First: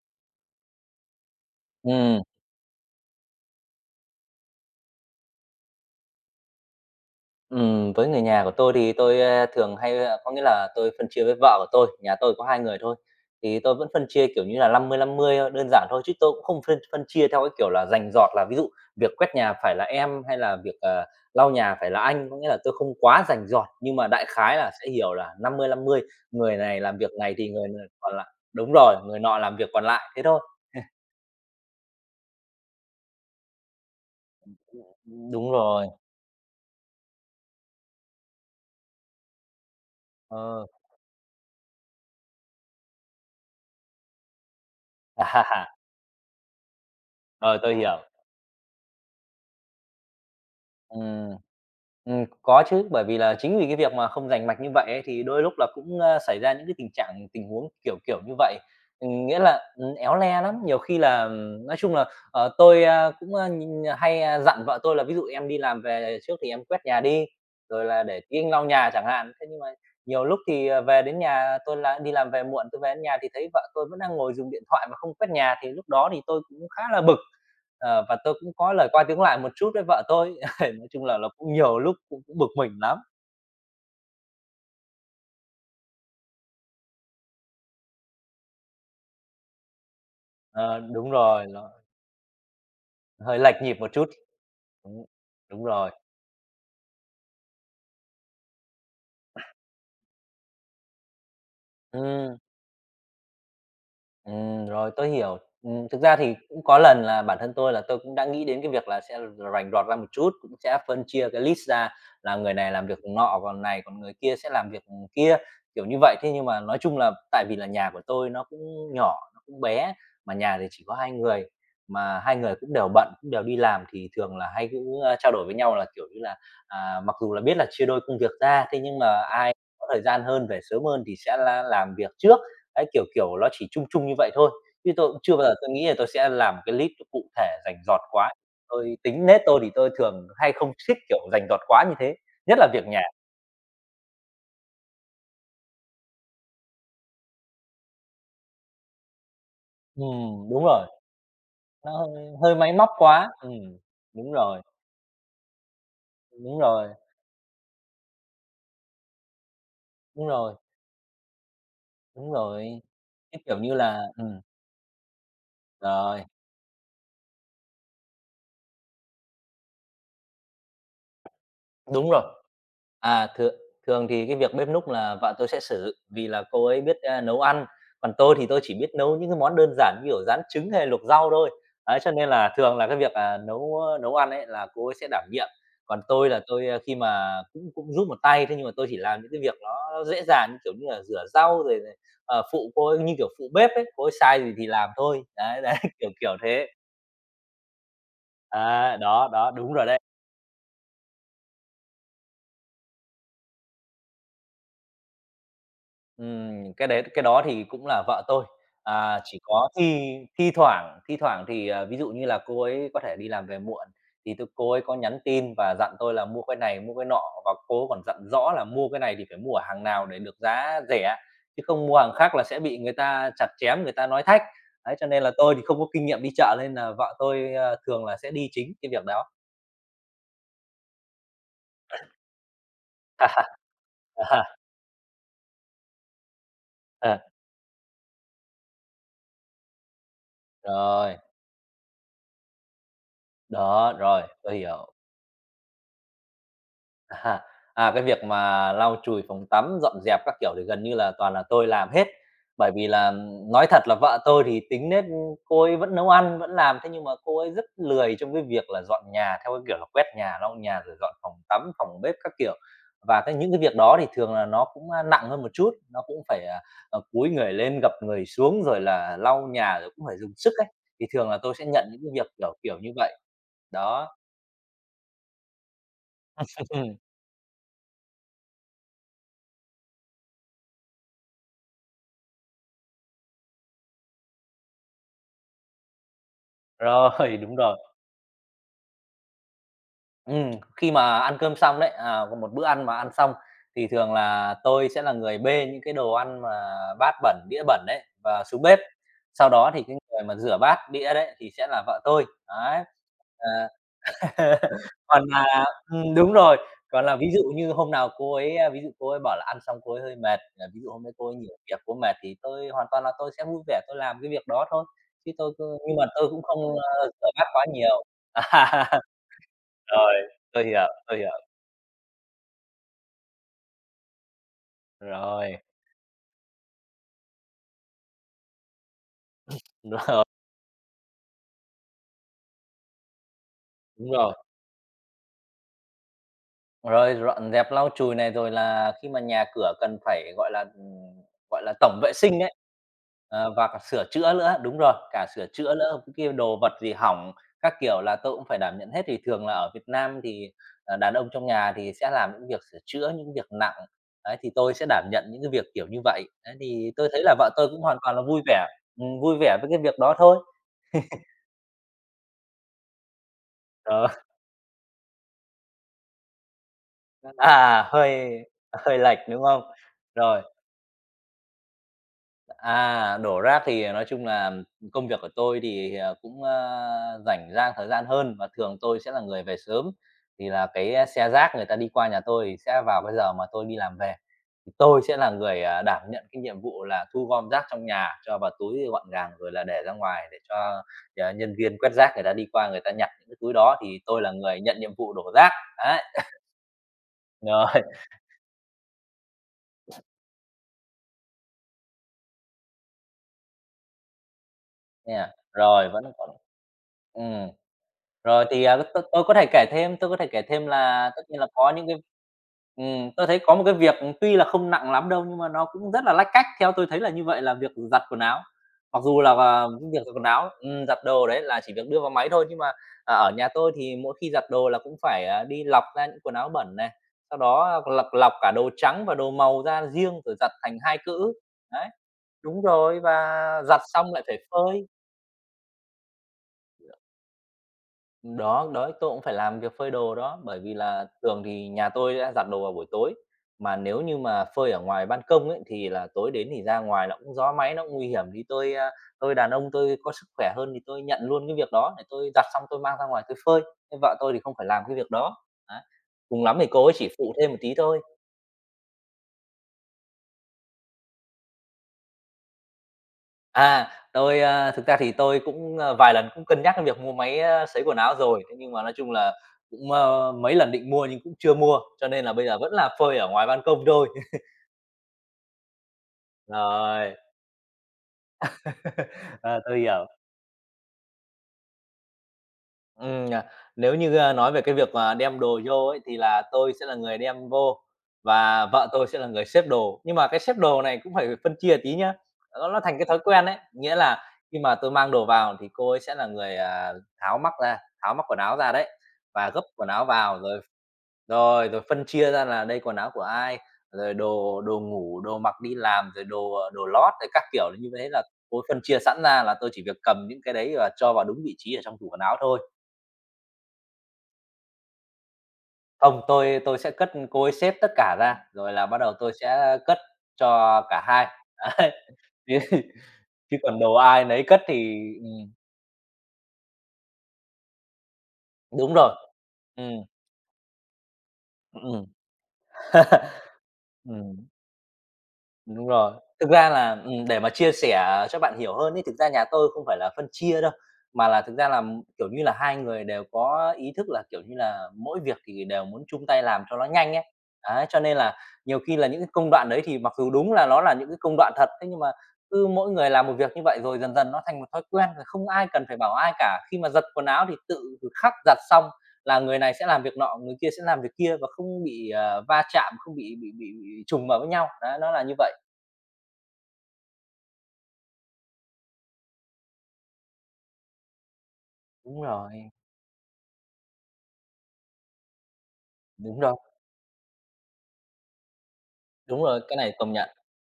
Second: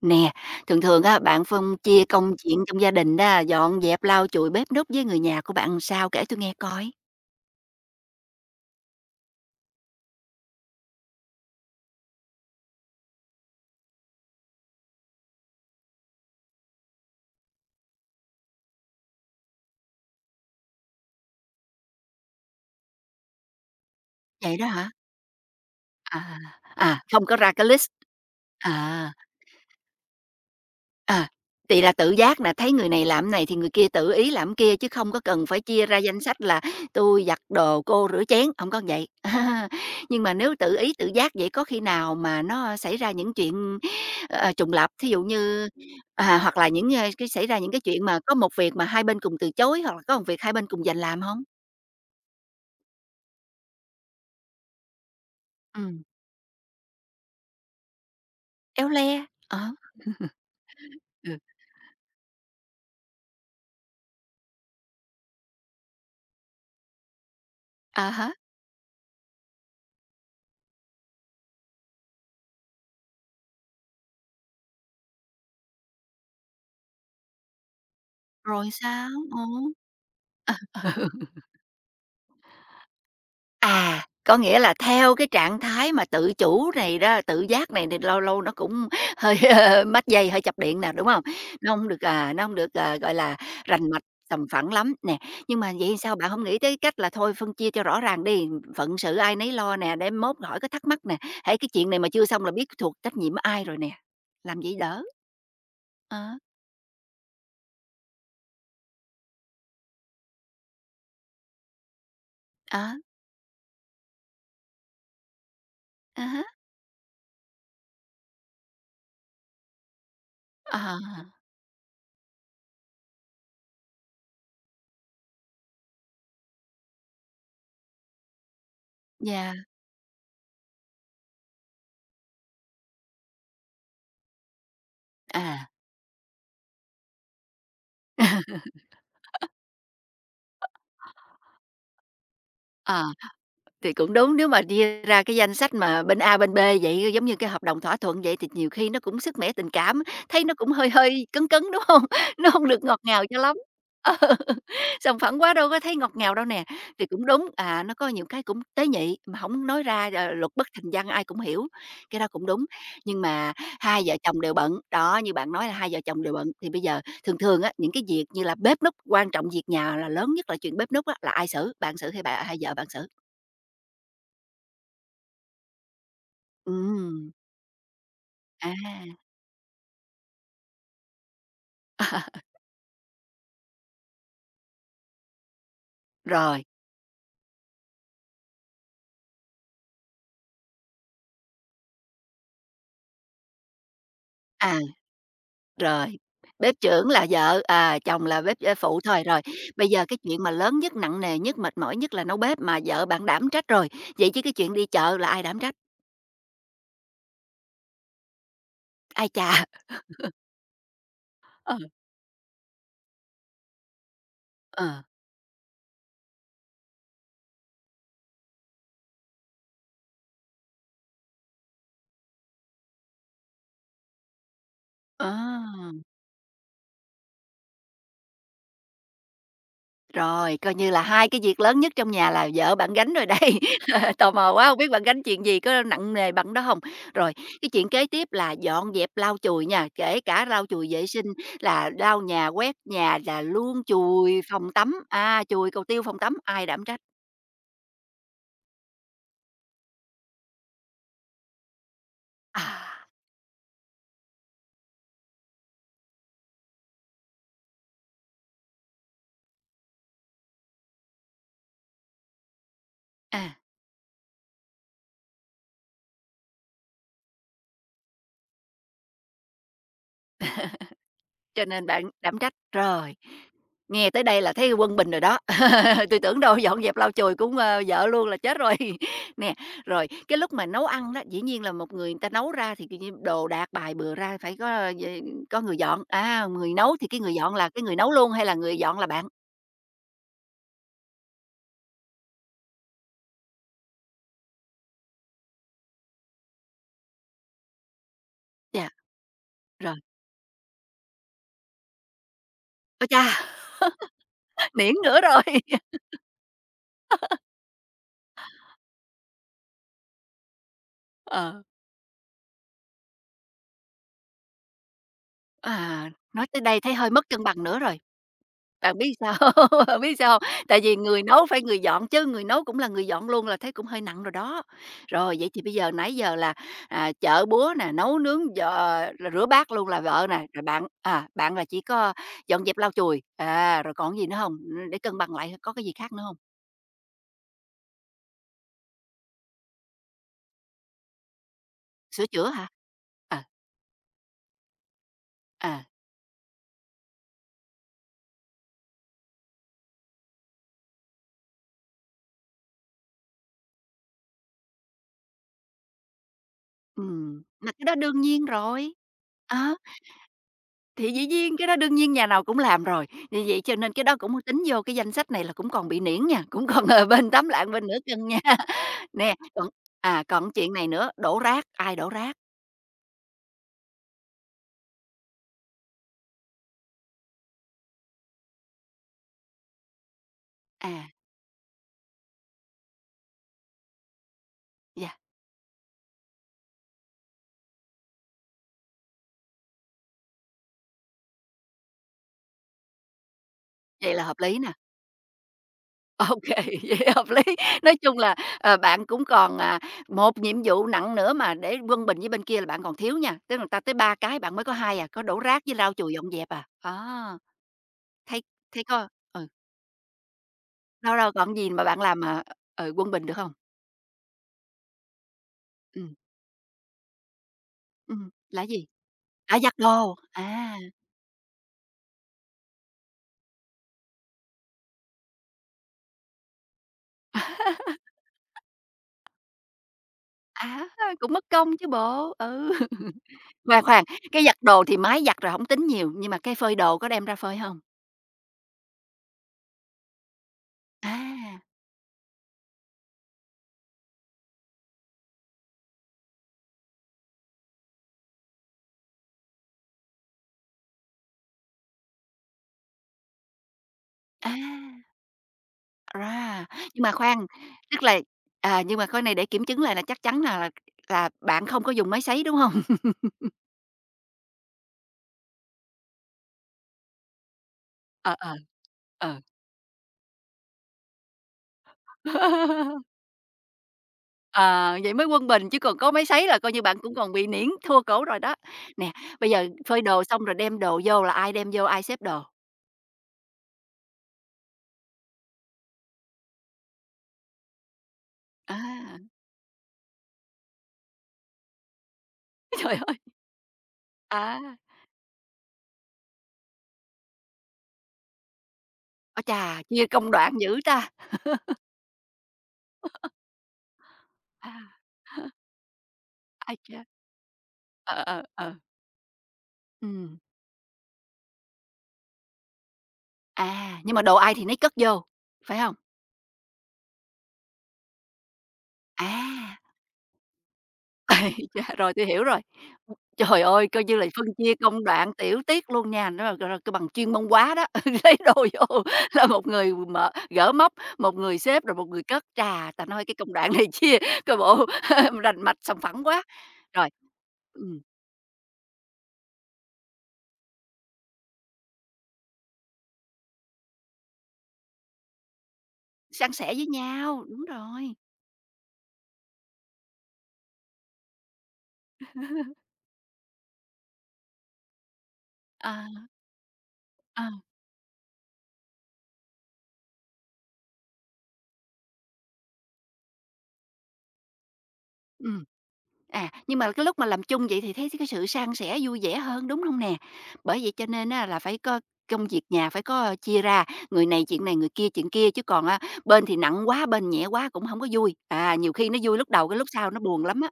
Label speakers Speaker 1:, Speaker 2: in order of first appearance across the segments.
Speaker 1: Nè, thường thường á, bạn phân chia
Speaker 2: Ừm,
Speaker 1: công chuyện trong gia đình đó, dọn dẹp, lau chùi, bếp núc với người nhà của bạn làm sao? Kể tôi nghe coi.
Speaker 2: với người nhà của tôi thì thường hay, có nghĩa là tôi phân chia với vợ của tôi, nhà tôi có 2 người thôi, thì tôi vẫn phân chia, kiểu như là 50-50 thôi, đơn giản thôi, chứ tôi cũng không phân phân chia theo cái kiểu là rành rọt, là ví dụ việc quét nhà phải là em hay là việc lau nhà phải là anh. Có nghĩa là tôi không quá rành rọt, nhưng mà đại
Speaker 1: Vậy
Speaker 2: khái
Speaker 1: đó
Speaker 2: là
Speaker 1: hả?
Speaker 2: sẽ hiểu là năm mươi năm mươi,
Speaker 1: À,
Speaker 2: người này làm
Speaker 1: à,
Speaker 2: việc
Speaker 1: không
Speaker 2: này
Speaker 1: có
Speaker 2: thì
Speaker 1: ra cái
Speaker 2: người người
Speaker 1: list.
Speaker 2: còn lại. Đúng rồi,
Speaker 1: À.
Speaker 2: người nọ làm việc còn lại, thế thôi.
Speaker 1: À, thì là tự giác là thấy người này làm này thì người kia tự ý làm kia chứ không
Speaker 2: Ừ.
Speaker 1: có cần
Speaker 2: Đúng
Speaker 1: phải chia
Speaker 2: rồi.
Speaker 1: ra danh sách là tôi giặt đồ, cô rửa chén", không có vậy. Nhưng mà nếu
Speaker 2: ờ,
Speaker 1: tự ý, tự giác vậy có khi nào mà nó xảy ra những chuyện, trùng lặp, thí dụ như
Speaker 2: à,
Speaker 1: hoặc là những, cái xảy ra
Speaker 2: rồi,
Speaker 1: những
Speaker 2: tôi
Speaker 1: cái
Speaker 2: hiểu.
Speaker 1: chuyện mà có một việc mà hai bên cùng từ chối hoặc là có một việc hai bên cùng giành làm
Speaker 2: Ừm.
Speaker 1: không?
Speaker 2: Có chứ, bởi vì là chính vì cái việc mà không rành mạch như vậy ấy, thì đôi lúc là cũng,
Speaker 1: Ừm.
Speaker 2: a, xảy ra những cái tình trạng, tình huống kiểu kiểu như vậy.
Speaker 1: Éo le,
Speaker 2: Nghĩa là, éo le lắm, nhiều khi là,
Speaker 1: Ừ.
Speaker 2: nói chung là, tôi, a, cũng, a, nh hay, a, dặn vợ tôi là ví dụ "Em đi làm về trước thì em quét nhà đi, rồi là
Speaker 1: À
Speaker 2: để
Speaker 1: hả?
Speaker 2: tí anh lau nhà" chẳng hạn. Thế nhưng mà nhiều lúc thì, về đến nhà tôi là đi làm về muộn, tôi về đến nhà thì thấy vợ tôi vẫn đang ngồi dùng điện thoại mà không quét nhà, thì lúc đó thì tôi cũng khá là bực. Và tôi cũng
Speaker 1: Rồi
Speaker 2: có lời qua
Speaker 1: sao?
Speaker 2: tiếng
Speaker 1: Ồ.
Speaker 2: lại một chút với vợ tôi. Thì nói chung là nó cũng nhiều lúc cũng cũng bực mình lắm.
Speaker 1: À, có nghĩa là theo cái trạng thái mà tự chủ này đó, tự giác này thì lâu lâu nó cũng hơi mắc dây, hơi chập điện
Speaker 2: Ờ,
Speaker 1: nè, đúng
Speaker 2: đúng
Speaker 1: không?
Speaker 2: rồi, nó
Speaker 1: Nó không được gọi là,
Speaker 2: hơi lạch nhịp
Speaker 1: rành
Speaker 2: một
Speaker 1: mạch,
Speaker 2: chút.
Speaker 1: sòng phẳng lắm
Speaker 2: Đúng,
Speaker 1: nè. Nhưng
Speaker 2: đúng
Speaker 1: mà
Speaker 2: rồi.
Speaker 1: vậy sao bạn không nghĩ tới cách là thôi phân chia cho rõ ràng đi, phận sự ai nấy lo nè, để mốt hỏi cái thắc mắc nè, hễ cái chuyện này mà chưa
Speaker 2: Ừm.
Speaker 1: xong là biết thuộc trách nhiệm ai rồi nè, làm vậy
Speaker 2: Rồi,
Speaker 1: đỡ.
Speaker 2: tôi hiểu. Thực ra thì
Speaker 1: Ờ,
Speaker 2: cũng có lần là bản thân tôi là tôi cũng đã nghĩ đến cái việc là sẽ rành rọt ra một chút, cũng sẽ phân chia cái list ra là người này làm
Speaker 1: ờ,
Speaker 2: việc nọ, còn này, còn người kia sẽ làm việc kia, kiểu như vậy. Thế
Speaker 1: à
Speaker 2: nhưng mà nói chung là tại vì là nhà của tôi nó cũng nhỏ, nó cũng bé, mà nhà thì
Speaker 1: à
Speaker 2: chỉ có 2
Speaker 1: ờ,
Speaker 2: người, mà 2 người cũng đều bận, cũng đều đi làm thì thường là hay cũng trao đổi với nhau là, kiểu như là, mặc dù là biết là chia đôi công việc ra, thế nhưng mà
Speaker 1: yeah,
Speaker 2: ai có thời gian hơn, về sớm hơn thì sẽ là làm việc trước. Đấy, kiểu, nó chỉ chung chung như vậy thôi, chứ tôi cũng chưa bao giờ
Speaker 1: à.
Speaker 2: tôi nghĩ là tôi sẽ làm cái list cụ thể rành rọt quá. Tôi tính nết tôi thì tôi thường hay không thích, kiểu, rành rọt quá như thế, nhất là việc nhà.
Speaker 1: Ờ. Thì cũng đúng, nếu mà chia ra cái danh sách mà bên A, bên B vậy, giống như cái hợp đồng thỏa thuận vậy, thì nhiều khi nó cũng sức mẻ tình cảm, thấy nó
Speaker 2: Đúng
Speaker 1: cũng
Speaker 2: rồi,
Speaker 1: hơi hơi cấn cấn, đúng
Speaker 2: nó
Speaker 1: không?
Speaker 2: hơi
Speaker 1: Nó
Speaker 2: hơi
Speaker 1: không
Speaker 2: máy
Speaker 1: được
Speaker 2: móc
Speaker 1: ngọt ngào
Speaker 2: quá.
Speaker 1: cho lắm. Ờ,
Speaker 2: Đúng rồi,
Speaker 1: sòng phẳng quá đâu có thấy ngọt ngào đâu
Speaker 2: đúng
Speaker 1: nè.
Speaker 2: rồi,
Speaker 1: Thì cũng đúng, nó có những cái cũng tế nhị, mà không nói ra,
Speaker 2: đúng
Speaker 1: luật
Speaker 2: rồi,
Speaker 1: bất thành văn ai cũng hiểu, cái đó
Speaker 2: đúng
Speaker 1: cũng đúng.
Speaker 2: rồi.
Speaker 1: Nhưng
Speaker 2: Cái
Speaker 1: mà
Speaker 2: kiểu như là
Speaker 1: hai vợ chồng đều bận, đó, như bạn nói là hai vợ chồng
Speaker 2: rồi,
Speaker 1: đều bận, thì bây giờ thường thường á, những cái việc như là bếp núc, quan trọng việc nhà là lớn nhất là chuyện bếp núc á, là ai xử? Bạn xử
Speaker 2: đúng
Speaker 1: hay
Speaker 2: rồi.
Speaker 1: bà hay vợ bạn xử?
Speaker 2: À, thường thường thì cái việc bếp núc là vợ tôi sẽ xử, vì là cô ấy biết
Speaker 1: Ừm.
Speaker 2: nấu ăn, còn tôi thì tôi
Speaker 1: À,
Speaker 2: chỉ biết nấu những cái món đơn giản như kiểu rán trứng hay luộc rau thôi. Đấy cho nên là thường là cái việc nấu ăn ấy là cô ấy sẽ đảm nhiệm, còn tôi là
Speaker 1: rồi,
Speaker 2: tôi khi mà cũng cũng giúp một tay, thế nhưng mà tôi chỉ làm những cái việc nó dễ dàng, như kiểu như là rửa rau rồi là, phụ cô ấy, như kiểu, phụ bếp ấy, cô ấy sai gì thì
Speaker 1: à,
Speaker 2: làm thôi. Đấy, đấy,
Speaker 1: rồi,
Speaker 2: kiểu, kiểu thế.
Speaker 1: bếp trưởng là vợ, chồng là bếp,
Speaker 2: Á,
Speaker 1: phụ thôi,
Speaker 2: đó,
Speaker 1: rồi.
Speaker 2: đó, đúng rồi
Speaker 1: Bây
Speaker 2: đấy.
Speaker 1: giờ cái chuyện mà lớn nhất, nặng nề nhất, mệt mỏi nhất là nấu bếp mà vợ bạn đảm trách rồi, vậy chứ cái chuyện đi chợ là ai đảm trách?
Speaker 2: Cái đó thì cũng là vợ tôi,
Speaker 1: Ai
Speaker 2: chỉ
Speaker 1: chà!
Speaker 2: có thi thi thoảng thì,
Speaker 1: Ờ,
Speaker 2: ví dụ như là cô ấy có thể đi làm về muộn, thì cô ấy có
Speaker 1: ờ,
Speaker 2: nhắn tin và dặn tôi là mua cái này, mua cái nọ, và cô ấy còn dặn rõ là mua cái này thì phải mua ở hàng nào để được giá rẻ, chứ không mua hàng khác là sẽ bị người ta chặt chém, người ta nói thách. Đấy, cho nên
Speaker 1: ờ.
Speaker 2: là tôi thì không có kinh nghiệm đi chợ nên là vợ tôi thường là sẽ đi chính cái việc đó.
Speaker 1: Rồi, coi như là hai cái việc lớn nhất trong nhà là vợ bạn gánh rồi đây. Tò
Speaker 2: À,
Speaker 1: mò quá, không biết bạn gánh chuyện gì, có nặng nề bằng đó không?
Speaker 2: à,
Speaker 1: Rồi, cái chuyện kế tiếp là dọn dẹp lau chùi nha, kể cả lau chùi vệ
Speaker 2: rồi,
Speaker 1: sinh là lau nhà, quét nhà, là luôn
Speaker 2: đó, rồi,
Speaker 1: chùi
Speaker 2: tôi
Speaker 1: phòng
Speaker 2: hiểu.
Speaker 1: tắm, chùi cầu tiêu phòng tắm, ai đảm trách?
Speaker 2: À, à, cái việc mà lau chùi phòng tắm, dọn dẹp các kiểu thì gần như là toàn là tôi làm hết.
Speaker 1: À,
Speaker 2: Bởi vì là, nói thật là vợ tôi thì tính nết, cô ấy vẫn nấu ăn, vẫn làm, thế nhưng mà cô ấy rất lười trong cái việc là dọn nhà theo cái kiểu là quét nhà, lau nhà, rồi dọn phòng tắm, phòng bếp các kiểu. Và cái những
Speaker 1: à.
Speaker 2: cái việc đó thì thường là nó cũng nặng hơn một chút, nó cũng phải cúi người lên, gập người xuống, rồi là lau nhà, rồi cũng phải dùng sức ấy, thì thường là tôi
Speaker 1: Cho
Speaker 2: sẽ nhận
Speaker 1: nên
Speaker 2: những
Speaker 1: bạn
Speaker 2: cái việc
Speaker 1: đảm trách.
Speaker 2: kiểu kiểu như vậy.
Speaker 1: Rồi, nghe
Speaker 2: Đó.
Speaker 1: tới đây là thấy quân bình rồi đó. Tôi tưởng đâu dọn dẹp lau chùi cũng, vợ luôn là chết rồi. Nè, rồi cái lúc mà nấu ăn đó, dĩ nhiên là một người người ta nấu ra thì tự đồ đạc bài bừa ra phải có người dọn. À, người nấu thì cái người
Speaker 2: Rồi,
Speaker 1: dọn
Speaker 2: đúng
Speaker 1: là
Speaker 2: rồi.
Speaker 1: cái người nấu luôn hay là người dọn là bạn?
Speaker 2: Ừm, khi mà ăn cơm xong đấy, có một bữa ăn mà ăn xong thì thường là tôi sẽ là người bê những cái đồ ăn mà bát bẩn, đĩa bẩn đấy và xuống bếp.
Speaker 1: Dạ.
Speaker 2: Sau đó thì
Speaker 1: Rồi,
Speaker 2: cái người mà rửa bát, đĩa đấy thì sẽ là vợ tôi, đấy.
Speaker 1: ôi cha,
Speaker 2: Ờ,
Speaker 1: niễn nữa
Speaker 2: còn
Speaker 1: rồi.
Speaker 2: là đúng rồi, còn là ví dụ như hôm nào cô ấy, ví dụ cô ấy bảo là ăn xong cô ấy hơi mệt, ví dụ hôm nay cô ấy nhiều
Speaker 1: Ờ,
Speaker 2: việc, cô ấy mệt thì tôi hoàn toàn là tôi sẽ vui vẻ tôi làm cái việc đó thôi, chứ tôi cứ nhưng mà tôi cũng
Speaker 1: nói tới
Speaker 2: không,
Speaker 1: đây thấy hơi mất
Speaker 2: rửa
Speaker 1: cân
Speaker 2: bát
Speaker 1: bằng
Speaker 2: quá
Speaker 1: nữa rồi.
Speaker 2: nhiều.
Speaker 1: Bạn biết sao hông? Bạn
Speaker 2: rồi,
Speaker 1: biết sao hông?
Speaker 2: tôi
Speaker 1: Tại
Speaker 2: hiểu,
Speaker 1: vì
Speaker 2: tôi
Speaker 1: người
Speaker 2: hiểu.
Speaker 1: nấu phải người dọn chứ, người nấu cũng là người dọn luôn là thấy cũng hơi nặng rồi đó. Rồi, vậy
Speaker 2: Rồi,
Speaker 1: thì bây giờ nãy giờ là, chợ búa nè, nấu nướng, rồi rửa bát luôn là
Speaker 2: rồi,
Speaker 1: vợ nè, rồi bạn là chỉ có dọn dẹp, lau chùi, rồi
Speaker 2: đúng
Speaker 1: còn gì
Speaker 2: rồi.
Speaker 1: nữa hông? Để cân bằng lại có cái gì khác nữa hông?
Speaker 2: Rồi dọn dẹp lau chùi này, rồi là khi mà nhà cửa cần phải, gọi là tổng vệ
Speaker 1: Sửa
Speaker 2: sinh
Speaker 1: chữa
Speaker 2: đấy,
Speaker 1: hả? À,
Speaker 2: và cả sửa chữa nữa, đúng rồi, cả sửa chữa
Speaker 1: à,
Speaker 2: nữa, cái kia đồ vật gì hỏng các kiểu là tôi cũng phải đảm nhận hết. Thì thường là ở Việt Nam thì, đàn ông trong nhà thì sẽ làm những việc sửa chữa, những việc nặng, đấy, thì tôi sẽ đảm nhận những cái việc kiểu như vậy. Đấy, thì tôi thấy là vợ tôi
Speaker 1: mà
Speaker 2: cũng
Speaker 1: cái đó
Speaker 2: hoàn toàn
Speaker 1: đương
Speaker 2: là
Speaker 1: nhiên rồi.
Speaker 2: vui vẻ với
Speaker 1: Ờ.
Speaker 2: cái việc đó thôi.
Speaker 1: Thì dĩ nhiên, cái đó đương nhiên nhà nào cũng làm rồi, vì vậy cho nên cái
Speaker 2: Ờ,
Speaker 1: đó cũng tính vô cái danh sách này là cũng còn bị niễn nha, cũng còn, bên tấm lạng bên nửa cân
Speaker 2: hơi
Speaker 1: nha.
Speaker 2: hơi lệch,
Speaker 1: Nè,
Speaker 2: đúng không?
Speaker 1: còn
Speaker 2: Rồi.
Speaker 1: còn chuyện này nữa, đổ rác, ai đổ rác?
Speaker 2: À, đổ rác thì nói chung là công việc của tôi thì cũng rảnh rang thời gian hơn và thường tôi sẽ là người về sớm. Thì là cái, a,
Speaker 1: À,
Speaker 2: xe rác người ta đi qua nhà tôi thì sẽ vào cái giờ mà tôi đi làm về, thì tôi
Speaker 1: yeah,
Speaker 2: sẽ là người đảm nhận cái nhiệm vụ là thu gom rác trong nhà, cho vào túi gọn gàng rồi là để ra ngoài để cho nhân viên quét rác người ta đi qua người ta nhặt những cái túi đó thì
Speaker 1: vậy
Speaker 2: tôi
Speaker 1: là
Speaker 2: là
Speaker 1: hợp lý
Speaker 2: người
Speaker 1: nè,
Speaker 2: nhận nhiệm vụ đổ rác, đấy.
Speaker 1: ok. Vậy hợp lý.
Speaker 2: Rồi.
Speaker 1: Nói chung là, bạn cũng còn, một nhiệm vụ nặng nữa mà để quân bình với bên kia là bạn còn thiếu nha, tức là người ta tới 3 cái bạn mới có 2 à,
Speaker 2: Thế
Speaker 1: có
Speaker 2: à?
Speaker 1: đổ rác với
Speaker 2: Rồi,
Speaker 1: lau
Speaker 2: vẫn
Speaker 1: chùi dọn
Speaker 2: còn
Speaker 1: dẹp à. Đó,
Speaker 2: ừm.
Speaker 1: thấy
Speaker 2: Rồi thì,
Speaker 1: thấy có ừ,
Speaker 2: tôi có thể kể thêm là
Speaker 1: đâu,
Speaker 2: tất
Speaker 1: đâu
Speaker 2: nhiên là
Speaker 1: còn gì
Speaker 2: có
Speaker 1: mà
Speaker 2: những cái
Speaker 1: bạn làm mà, quân bình
Speaker 2: tôi
Speaker 1: được
Speaker 2: thấy
Speaker 1: không?
Speaker 2: có một cái việc tuy là không nặng lắm đâu, nhưng mà nó cũng rất là
Speaker 1: Ừm.
Speaker 2: lách cách, theo tôi thấy là như vậy là việc giặt quần áo.
Speaker 1: Là gì?
Speaker 2: Mặc dù là,
Speaker 1: À, giặt
Speaker 2: cái việc giặt
Speaker 1: đồ,
Speaker 2: quần áo
Speaker 1: à,
Speaker 2: giặt đồ đấy là chỉ việc đưa vào máy thôi, nhưng mà, ở nhà tôi thì mỗi khi giặt đồ là cũng phải đi lọc ra những quần áo bẩn này, sau đó còn lọc lọc cả đồ trắng và đồ màu ra riêng rồi giặt thành
Speaker 1: à,
Speaker 2: 2
Speaker 1: cũng
Speaker 2: cữ.
Speaker 1: mất công chứ
Speaker 2: Đấy,
Speaker 1: bộ,
Speaker 2: đúng
Speaker 1: ừ.
Speaker 2: rồi, và giặt
Speaker 1: Khoan, khoan,
Speaker 2: xong lại phải
Speaker 1: cái giặt đồ
Speaker 2: phơi.
Speaker 1: thì máy giặt rồi không tính nhiều, nhưng mà cái phơi đồ có đem ra phơi không?
Speaker 2: Đó, đó tôi cũng phải làm việc phơi đồ đó, bởi vì là thường
Speaker 1: À,
Speaker 2: thì nhà tôi đã giặt đồ vào buổi tối, mà nếu như mà phơi ở ngoài ban công ấy, thì là tối đến thì ra ngoài nó cũng gió máy, nó cũng nguy hiểm thì tôi đàn ông tôi có sức khỏe hơn thì tôi nhận luôn cái việc đó để tôi giặt xong tôi mang ra ngoài tôi phơi, nhưng vợ tôi thì
Speaker 1: à,
Speaker 2: không phải làm cái việc đó. Đấy, cùng lắm
Speaker 1: ra
Speaker 2: thì cô ấy
Speaker 1: nhưng
Speaker 2: chỉ
Speaker 1: mà
Speaker 2: phụ
Speaker 1: khoan,
Speaker 2: thêm một tí thôi.
Speaker 1: tức là nhưng mà cái này để kiểm chứng lại là chắc chắn là là bạn không có dùng máy sấy, đúng không?
Speaker 2: À, thực ra thì tôi cũng vài lần cũng cân nhắc cái việc mua máy sấy quần áo
Speaker 1: Ờ,
Speaker 2: rồi,
Speaker 1: ờ,
Speaker 2: thế nhưng mà nói chung là
Speaker 1: ờ.
Speaker 2: cũng mấy lần định mua nhưng cũng chưa mua, cho nên là bây giờ vẫn là phơi ở ngoài ban công thôi.
Speaker 1: Ờ, vậy mới quân bình chứ còn có máy sấy là coi như bạn cũng
Speaker 2: Rồi,
Speaker 1: còn bị niễn thua cổ rồi đó. Nè, bây
Speaker 2: ờ,
Speaker 1: giờ
Speaker 2: tôi
Speaker 1: phơi
Speaker 2: hiểu.
Speaker 1: đồ xong rồi đem đồ vô là ai đem vô ai xếp đồ?
Speaker 2: Ừm, à, nếu như, nói về cái việc mà đem đồ vô ấy, thì là tôi sẽ là người đem vô và vợ tôi
Speaker 1: À.
Speaker 2: sẽ là người xếp đồ. Nhưng mà cái xếp đồ này cũng phải phân chia tí nhá, nó
Speaker 1: Trời
Speaker 2: thành cái
Speaker 1: ơi!
Speaker 2: thói quen đấy. Nghĩa là
Speaker 1: À,
Speaker 2: khi mà tôi mang đồ vào thì cô ấy sẽ là người, tháo mắc ra, tháo mắc quần áo ra đấy,
Speaker 1: ái
Speaker 2: và gấp
Speaker 1: chà,
Speaker 2: quần áo
Speaker 1: chia công
Speaker 2: vào
Speaker 1: đoạn
Speaker 2: rồi
Speaker 1: dữ ta!
Speaker 2: rồi, rồi phân chia ra là đây quần áo của ai, rồi đồ
Speaker 1: À,
Speaker 2: đồ ngủ, đồ mặc đi làm, rồi đồ,
Speaker 1: ái
Speaker 2: đồ
Speaker 1: chà!
Speaker 2: lót rồi các kiểu như thế
Speaker 1: Ờ,
Speaker 2: là
Speaker 1: ờ,
Speaker 2: cô ấy
Speaker 1: ờ,
Speaker 2: phân chia sẵn ra là tôi chỉ việc cầm
Speaker 1: ừm,
Speaker 2: những cái đấy và cho vào đúng vị trí ở trong tủ quần áo thôi.
Speaker 1: nhưng mà đồ ai thì nấy cất vô, phải hông?
Speaker 2: Không, tôi sẽ cất, cô ấy xếp tất cả ra, rồi là bắt đầu tôi
Speaker 1: À,
Speaker 2: sẽ cất cho cả hai.
Speaker 1: ây
Speaker 2: Đấy,
Speaker 1: chà, rồi tui hiểu
Speaker 2: chứ
Speaker 1: rồi.
Speaker 2: chứ
Speaker 1: Trời
Speaker 2: còn
Speaker 1: ơi,
Speaker 2: đồ
Speaker 1: coi như
Speaker 2: ai
Speaker 1: là
Speaker 2: nấy
Speaker 1: phân
Speaker 2: cất
Speaker 1: chia
Speaker 2: thì
Speaker 1: công đoạn tiểu tiết luôn nha, nó là, gọi là, bằng chuyên môn quá đó, lấy đồ
Speaker 2: đúng
Speaker 1: vô
Speaker 2: rồi,
Speaker 1: là một người
Speaker 2: ừm,
Speaker 1: mở gỡ móc, một người xếp, rồi
Speaker 2: ừm.
Speaker 1: một người cất. Chà, ta nói cái công đoạn này chia
Speaker 2: Ừm.
Speaker 1: coi bộ rành mạch,
Speaker 2: Đúng
Speaker 1: sòng
Speaker 2: rồi.
Speaker 1: phẳng quá.
Speaker 2: Thực ra là,
Speaker 1: Rồi,
Speaker 2: để mà chia
Speaker 1: ừm,
Speaker 2: sẻ cho bạn hiểu hơn ấy, thực ra nhà tôi không phải là phân chia đâu, mà là thực ra là, kiểu như là, hai người đều có ý thức là, kiểu như là, mỗi việc thì đều muốn chung tay
Speaker 1: san
Speaker 2: làm
Speaker 1: sẻ
Speaker 2: cho nó
Speaker 1: với
Speaker 2: nhanh ấy.
Speaker 1: nhau, đúng
Speaker 2: Đấy, cho
Speaker 1: rồi,
Speaker 2: nên là nhiều khi là những cái công đoạn đấy thì mặc dù đúng là nó là những cái công đoạn thật, thế nhưng mà cứ mỗi người làm một việc như vậy rồi dần dần nó thành một thói quen rồi không ai cần
Speaker 1: ờ.
Speaker 2: phải bảo ai cả. Khi mà giặt quần áo
Speaker 1: À,
Speaker 2: thì tự khắc giặt xong là người này sẽ làm việc nọ, người kia sẽ làm việc kia và không bị, va chạm, không bị trùng vào với nhau. Đấy, nó là như vậy.
Speaker 1: ừm. À, nhưng mà cái lúc mà làm chung vậy thì thấy cái sự san sẻ vui vẻ hơn, đúng không nè? Bởi vậy cho nên á là phải có
Speaker 2: Đúng
Speaker 1: công việc
Speaker 2: rồi,
Speaker 1: nhà phải có chia ra, người này chuyện này, người kia chuyện kia, chứ còn á,
Speaker 2: đúng
Speaker 1: bên thì
Speaker 2: rồi,
Speaker 1: nặng quá, bên nhẹ quá cũng không có vui. À, nhiều khi nó vui
Speaker 2: đúng
Speaker 1: lúc
Speaker 2: rồi,
Speaker 1: đầu,
Speaker 2: cái
Speaker 1: cái lúc
Speaker 2: này
Speaker 1: sau
Speaker 2: công
Speaker 1: nó
Speaker 2: nhận,
Speaker 1: buồn lắm á.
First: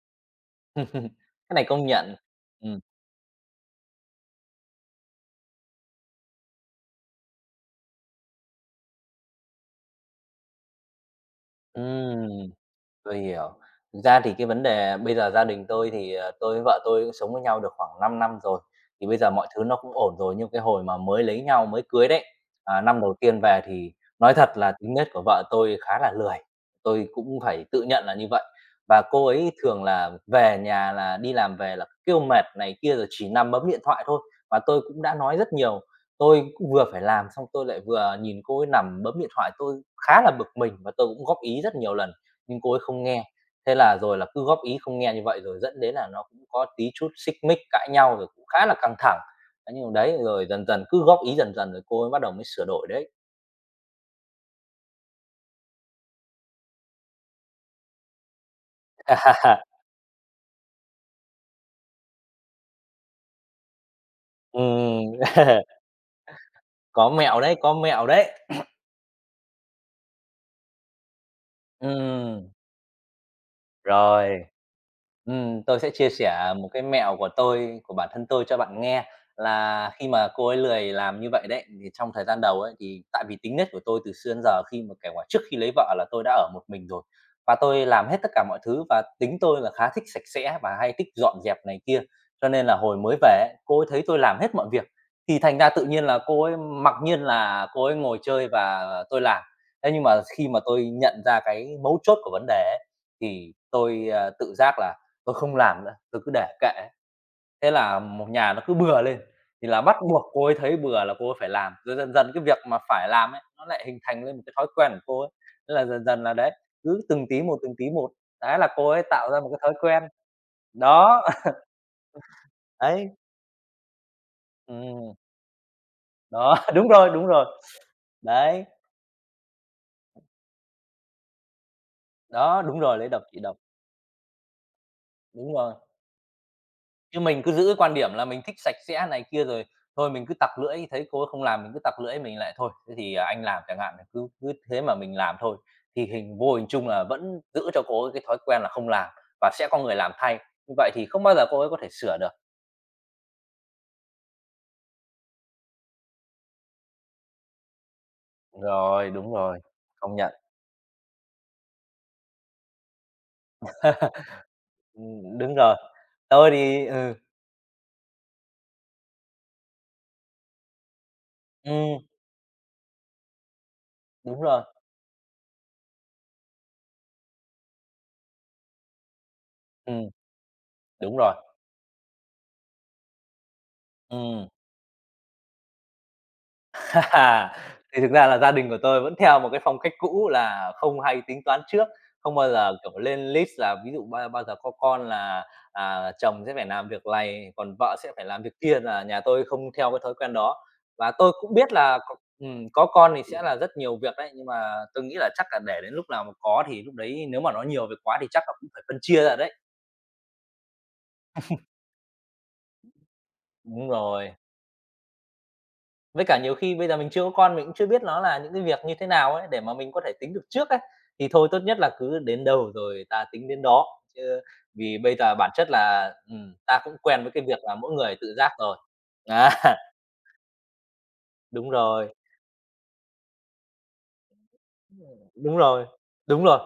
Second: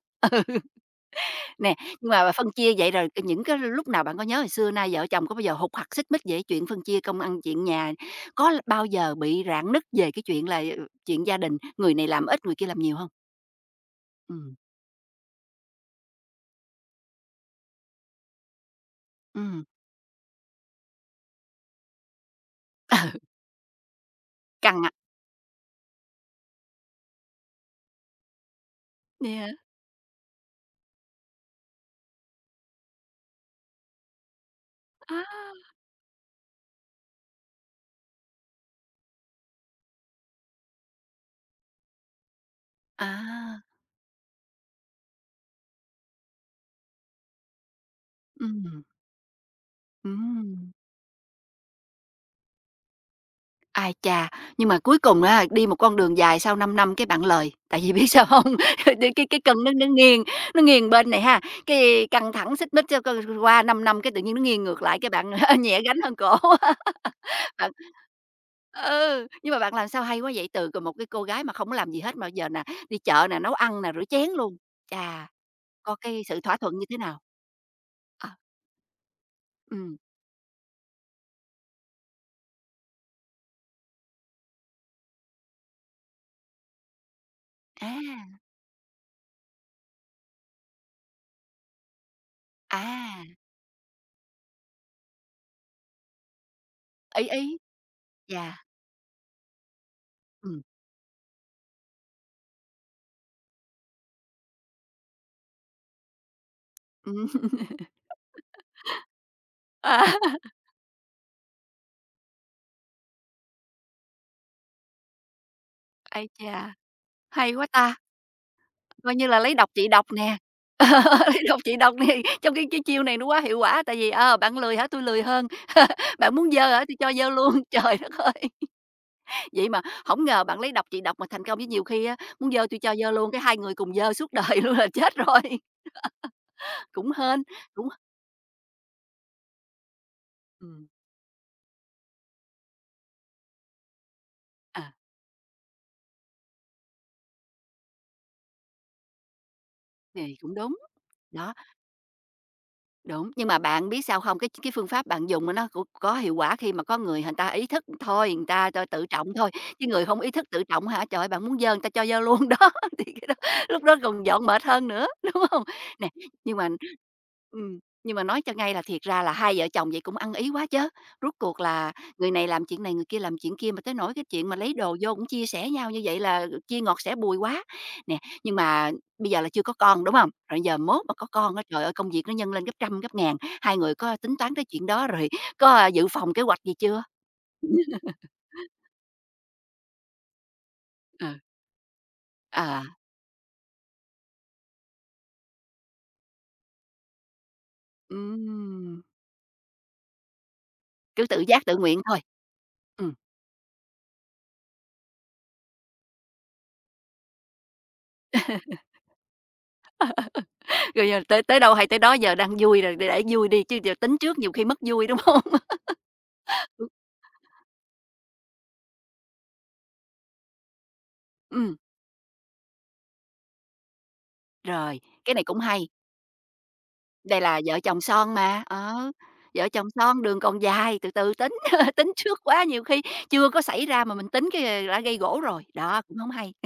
Speaker 2: cái này
Speaker 1: Nè,
Speaker 2: công
Speaker 1: nhưng
Speaker 2: nhận.
Speaker 1: mà bà phân chia
Speaker 2: Ừm,
Speaker 1: vậy rồi những cái lúc nào bạn có nhớ hồi xưa nay vợ chồng có bao giờ hụt hặc, xích mích về chuyện phân chia công ăn chuyện nhà, có bao giờ bị rạn nứt về cái chuyện là, chuyện gia đình, người này làm ít,
Speaker 2: ừm.
Speaker 1: người kia làm nhiều không?
Speaker 2: Tôi hiểu. Thực ra thì cái
Speaker 1: Ừm,
Speaker 2: vấn đề bây giờ gia đình tôi thì, ờ, tôi với vợ tôi sống với nhau được khoảng 5 năm rồi, thì bây giờ mọi
Speaker 1: ừ,
Speaker 2: thứ nó cũng ổn rồi. Nhưng cái hồi mà mới lấy nhau, mới cưới đấy, à, năm đầu tiên về thì nói thật là
Speaker 1: căng.
Speaker 2: tính nết của vợ tôi khá là lười, tôi cũng phải tự nhận là như vậy. Và cô
Speaker 1: Yeah.
Speaker 2: ấy thường là về nhà là đi làm về là kêu mệt này kia, rồi chỉ nằm bấm điện thoại thôi. Và tôi cũng đã nói
Speaker 1: À
Speaker 2: rất nhiều, tôi cũng vừa phải làm xong tôi lại vừa nhìn cô ấy nằm bấm điện thoại, tôi khá là bực mình và tôi cũng góp ý rất nhiều lần nhưng cô ấy không nghe.
Speaker 1: à,
Speaker 2: Thế là rồi là cứ góp ý không nghe như vậy rồi dẫn đến là nó cũng có tí chút xích mích, cãi nhau rồi cũng khá là
Speaker 1: ừm,
Speaker 2: căng thẳng. Thế nhưng mà đấy, rồi dần
Speaker 1: ừm.
Speaker 2: dần cứ góp ý dần dần rồi cô ấy bắt đầu mới sửa đổi đấy.
Speaker 1: Ai chà, nhưng mà cuối cùng á, đi một con đường dài sau 5 năm cái bạn lời tại vì biết sao hông? Cái cân nó nó nghiêng, nó nghiêng bên này ha, cái căng thẳng xích mích cái qua 5 năm cái tự nhiên nó nghiêng ngược lại
Speaker 2: Ừm,
Speaker 1: cái bạn nhẹ gánh hơn cổ.
Speaker 2: có mẹo đấy,
Speaker 1: Bạn
Speaker 2: có mẹo đấy.
Speaker 1: ừ, nhưng mà bạn làm sao hay quá vậy? Từ một cái cô gái mà không có làm gì hết mà
Speaker 2: Ừm,
Speaker 1: giờ nè, đi chợ nè, nấu ăn nè, rửa chén
Speaker 2: rồi.
Speaker 1: luôn. Chà,
Speaker 2: Tôi sẽ
Speaker 1: có
Speaker 2: chia
Speaker 1: cái sự
Speaker 2: sẻ
Speaker 1: thỏa
Speaker 2: một
Speaker 1: thuận
Speaker 2: cái
Speaker 1: như thế
Speaker 2: mẹo
Speaker 1: nào?
Speaker 2: của tôi, của bản thân
Speaker 1: Ờ,
Speaker 2: tôi cho bạn nghe là
Speaker 1: ừm,
Speaker 2: khi mà cô ấy lười làm như vậy đấy, thì trong thời gian đầu ấy, thì tại vì tính nết của tôi từ xưa đến giờ khi mà kể cả trước khi lấy vợ là tôi đã ở một mình rồi và tôi
Speaker 1: à,
Speaker 2: làm hết tất cả mọi thứ và tính tôi là khá thích sạch sẽ và hay thích dọn dẹp này kia. Cho nên là hồi mới
Speaker 1: à,
Speaker 2: về ấy, cô ấy thấy tôi làm hết mọi việc thì thành ra tự nhiên là cô ấy mặc nhiên
Speaker 1: ý, ý,
Speaker 2: là cô ấy ngồi
Speaker 1: dạ.
Speaker 2: chơi và tôi làm. Thế nhưng mà khi mà
Speaker 1: Ừm,
Speaker 2: tôi nhận ra cái mấu chốt của vấn đề ấy, thì tôi, tự giác là tôi không làm nữa, tôi cứ để kệ.
Speaker 1: ừm.
Speaker 2: Thế là một nhà nó cứ bừa lên, thì là bắt
Speaker 1: À,
Speaker 2: buộc cô ấy thấy bừa là cô ấy phải làm, rồi dần dần cái việc mà phải làm ấy, nó lại hình thành lên một cái thói quen của cô ấy. Thế là dần dần
Speaker 1: ái
Speaker 2: là đấy,
Speaker 1: chà,
Speaker 2: cứ
Speaker 1: hay quá
Speaker 2: từng tí
Speaker 1: ta!
Speaker 2: một, đấy là cô ấy
Speaker 1: Coi như
Speaker 2: tạo
Speaker 1: là
Speaker 2: ra một
Speaker 1: lấy
Speaker 2: cái
Speaker 1: độc
Speaker 2: thói
Speaker 1: trị
Speaker 2: quen.
Speaker 1: độc nè.
Speaker 2: Đó,
Speaker 1: Lấy độc trị độc nè, trong khi cái chiêu
Speaker 2: đấy,
Speaker 1: này nó quá hiệu quả, tại vì, bạn lười hả? Tôi
Speaker 2: ừm,
Speaker 1: lười hơn, bạn muốn
Speaker 2: đó,
Speaker 1: dơ hả? Tui cho
Speaker 2: đúng
Speaker 1: dơ
Speaker 2: rồi,
Speaker 1: luôn. Trời đất ơi!
Speaker 2: đấy,
Speaker 1: Vậy mà không ngờ bạn lấy độc trị độc mà thành công, chứ nhiều khi á, muốn
Speaker 2: đó,
Speaker 1: dơ tui
Speaker 2: đúng
Speaker 1: cho
Speaker 2: rồi, lấy
Speaker 1: dơ
Speaker 2: độc
Speaker 1: luôn, cái
Speaker 2: trị
Speaker 1: hai
Speaker 2: độc,
Speaker 1: người cùng dơ suốt đời luôn là chết rồi.
Speaker 2: đúng rồi.
Speaker 1: Cũng
Speaker 2: Chứ
Speaker 1: hên,
Speaker 2: mình cứ giữ cái
Speaker 1: cũng
Speaker 2: quan điểm là mình thích sạch sẽ này kia rồi thôi mình cứ tặc
Speaker 1: ừm,
Speaker 2: lưỡi, thấy cô ấy không làm mình cứ tặc lưỡi mình lại thôi, thế thì, à, anh làm chẳng hạn, cứ cứ thế
Speaker 1: à,
Speaker 2: mà mình làm thôi. Thì hình vô hình chung là vẫn giữ cho cô ấy cái thói quen là không làm và sẽ có người làm
Speaker 1: thì
Speaker 2: thay,
Speaker 1: cũng
Speaker 2: như
Speaker 1: đúng.
Speaker 2: vậy thì không bao giờ
Speaker 1: Đó.
Speaker 2: cô ấy có thể sửa được.
Speaker 1: Đúng, nhưng mà bạn biết sao không? Cái phương pháp bạn dùng á nó cũng có hiệu quả khi mà có người người ta ý thức thôi, người ta ta tự
Speaker 2: Rồi,
Speaker 1: trọng
Speaker 2: đúng
Speaker 1: thôi,
Speaker 2: rồi,
Speaker 1: chứ người
Speaker 2: công
Speaker 1: không ý
Speaker 2: nhận.
Speaker 1: thức tự trọng hả? Trời ơi, bạn muốn dơ người ta cho dơ luôn đó, thì cái đó lúc đó còn dọn mệt hơn nữa, đúng
Speaker 2: Đúng
Speaker 1: không?
Speaker 2: rồi.
Speaker 1: Nè,
Speaker 2: Tôi
Speaker 1: nhưng mà
Speaker 2: thì ừ,
Speaker 1: ừm, nhưng mà nói cho ngay là thiệt ra là hai vợ chồng vậy cũng ăn ý quá chứ rốt cuộc là
Speaker 2: ừm,
Speaker 1: người này làm chuyện này, người kia làm chuyện kia mà tới nỗi cái
Speaker 2: đúng
Speaker 1: chuyện mà
Speaker 2: rồi,
Speaker 1: lấy đồ vô cũng chia sẻ nhau như vậy là chia ngọt sẻ bùi quá. Nè, nhưng mà bây giờ là chưa có con,
Speaker 2: ừm,
Speaker 1: đúng không? Rồi giờ mốt mà
Speaker 2: đúng
Speaker 1: có
Speaker 2: rồi,
Speaker 1: con á, trời ơi, công việc nó nhân lên gấp trăm, gấp ngàn. Hai người có tính
Speaker 2: ừm.
Speaker 1: toán tới chuyện đó rồi có, dự phòng kế hoạch gì chưa?
Speaker 2: À, thì thực ra là gia đình của tôi vẫn theo một cái phong cách cũ là không hay
Speaker 1: Ờ,
Speaker 2: tính toán trước, không bao giờ,
Speaker 1: à,
Speaker 2: kiểu, lên list là ví dụ bao bao giờ có con là, à, chồng sẽ phải làm việc này, còn vợ sẽ phải làm việc kia,
Speaker 1: ừm,
Speaker 2: là nhà tôi không theo cái thói quen đó. Và
Speaker 1: cứ
Speaker 2: tôi
Speaker 1: tự
Speaker 2: cũng
Speaker 1: giác
Speaker 2: biết
Speaker 1: tự
Speaker 2: là
Speaker 1: nguyện thôi.
Speaker 2: có con
Speaker 1: Ừm,
Speaker 2: thì sẽ là rất nhiều việc đấy, nhưng mà tôi nghĩ là chắc là để đến lúc nào mà có thì lúc đấy nếu mà nó nhiều việc quá thì chắc là cũng phải phân chia ra đấy.
Speaker 1: rồi giờ tới tới đâu hay tới đó, giờ đang vui rồi để vui đi, chứ
Speaker 2: Đúng
Speaker 1: giờ tính
Speaker 2: rồi.
Speaker 1: trước nhiều khi mất vui, đúng không?
Speaker 2: Với cả nhiều khi
Speaker 1: Ừ,
Speaker 2: bây giờ mình chưa có con mình cũng chưa biết nó là những cái việc như thế nào ấy, để mà mình có thể tính được trước ấy, thì thôi tốt
Speaker 1: ừm,
Speaker 2: nhất là cứ đến đâu rồi ta tính đến đó. Chứ vì
Speaker 1: rồi,
Speaker 2: bây
Speaker 1: cái
Speaker 2: giờ
Speaker 1: này
Speaker 2: bản
Speaker 1: cũng
Speaker 2: chất
Speaker 1: hay,
Speaker 2: là, ta cũng quen với
Speaker 1: đây
Speaker 2: cái việc
Speaker 1: là
Speaker 2: là
Speaker 1: vợ
Speaker 2: mỗi
Speaker 1: chồng
Speaker 2: người
Speaker 1: son
Speaker 2: tự giác
Speaker 1: mà,
Speaker 2: rồi. Á,
Speaker 1: vợ chồng son đường còn dài, từ từ tính,
Speaker 2: đúng
Speaker 1: tính
Speaker 2: rồi,
Speaker 1: trước quá nhiều khi chưa có xảy ra mà mình tính cái, đã gây gổ
Speaker 2: đúng
Speaker 1: rồi,
Speaker 2: rồi,
Speaker 1: đó, cũng không
Speaker 2: đúng
Speaker 1: hay.
Speaker 2: rồi,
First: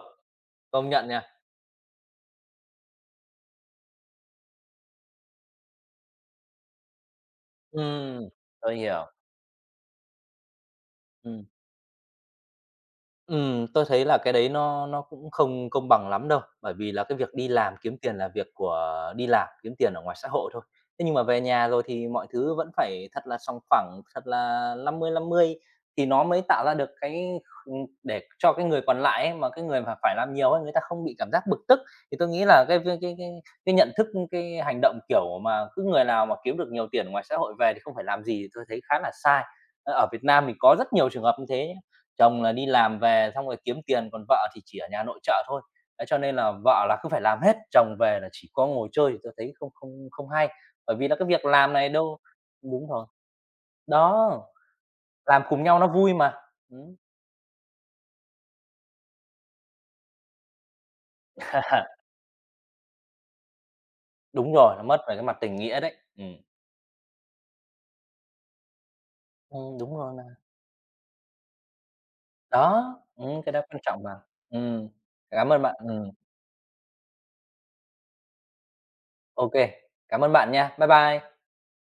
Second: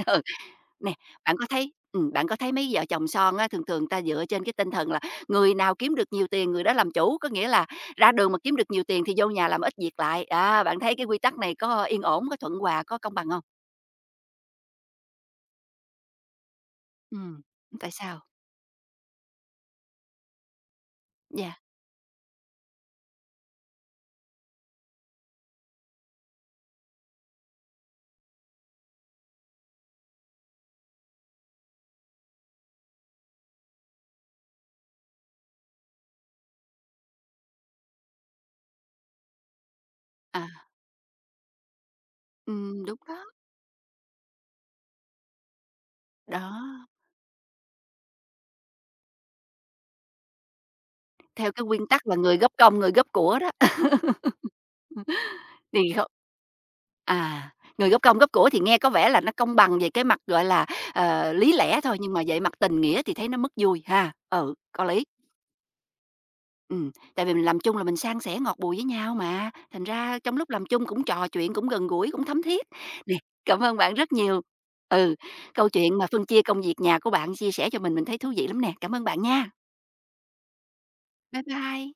Speaker 2: công
Speaker 1: Nè,
Speaker 2: nhận nha.
Speaker 1: bạn có thấy mấy vợ chồng son á, thường thường người ta dựa trên cái tinh thần là người nào kiếm được nhiều tiền người đó làm chủ, có nghĩa là ra
Speaker 2: Ừm,
Speaker 1: đường mà kiếm được
Speaker 2: tôi
Speaker 1: nhiều tiền
Speaker 2: hiểu,
Speaker 1: thì vô nhà làm ít việc lại. À, bạn thấy cái quy tắc
Speaker 2: ừm.
Speaker 1: này có yên ổn, có thuận hòa, có công bằng không?
Speaker 2: Tôi thấy là cái đấy nó cũng không công bằng lắm đâu, bởi vì là cái việc
Speaker 1: Ừm,
Speaker 2: đi làm
Speaker 1: tại
Speaker 2: kiếm tiền
Speaker 1: sao?
Speaker 2: là việc của đi làm, kiếm tiền ở ngoài xã hội thôi. Thế nhưng mà về
Speaker 1: Yeah,
Speaker 2: nhà rồi thì mọi thứ vẫn phải thật là song phẳng, thật là 50/50 thì nó mới tạo ra được cái kh để cho cái người còn lại ấy, mà cái người mà phải làm nhiều ấy, người ta không bị cảm giác bực tức. Thì tôi nghĩ là cái cái cái nhận thức, cái hành động, kiểu, mà cứ người nào mà kiếm được nhiều tiền ngoài xã hội về thì không phải làm gì tôi thấy khá là sai. Ờ, ở Việt
Speaker 1: à,
Speaker 2: Nam mình có rất nhiều trường hợp như thế. Chồng là đi
Speaker 1: đúng
Speaker 2: làm
Speaker 1: đó,
Speaker 2: về xong rồi kiếm tiền, còn vợ thì chỉ ở nhà nội trợ thôi. Đấy, cho nên
Speaker 1: đó,
Speaker 2: là vợ là cứ phải làm hết, chồng về là chỉ có ngồi chơi thì tôi thấy không không không hay, bởi vì là cái việc
Speaker 1: theo cái
Speaker 2: làm
Speaker 1: nguyên
Speaker 2: này
Speaker 1: tắc là
Speaker 2: đâu
Speaker 1: người góp công,
Speaker 2: đúng
Speaker 1: người
Speaker 2: rồi,
Speaker 1: góp của đó,
Speaker 2: đó, làm cùng nhau nó
Speaker 1: thì không.
Speaker 2: vui mà. Ừm.
Speaker 1: À, người góp công góp của thì nghe có vẻ là nó công bằng về cái mặt, gọi là, lý lẽ thôi, nhưng mà về mặt tình nghĩa thì thấy nó mất vui ha. Ừ,
Speaker 2: Đúng rồi,
Speaker 1: có
Speaker 2: nó mất
Speaker 1: lý.
Speaker 2: về cái mặt tình nghĩa đấy. Ừm.
Speaker 1: Tại vì mình làm chung là mình san sẻ ngọt bùi với nhau mà, thành
Speaker 2: Đúng rồi
Speaker 1: ra
Speaker 2: mà.
Speaker 1: trong lúc làm chung cũng trò chuyện, cũng gần gũi, cũng thấm thiết.
Speaker 2: Đó,
Speaker 1: Nè,
Speaker 2: cái
Speaker 1: cảm
Speaker 2: đó
Speaker 1: ơn
Speaker 2: quan
Speaker 1: bạn
Speaker 2: trọng
Speaker 1: rất
Speaker 2: mà.
Speaker 1: nhiều.
Speaker 2: Ừm,
Speaker 1: Ừ,
Speaker 2: cảm ơn
Speaker 1: câu
Speaker 2: bạn,
Speaker 1: chuyện mà phân chia công việc nhà của bạn chia sẻ cho mình thấy thú vị lắm nè. Cảm ơn bạn nha.
Speaker 2: ô cảm ơn bạn nha. Bye bye.
Speaker 1: Bye bye.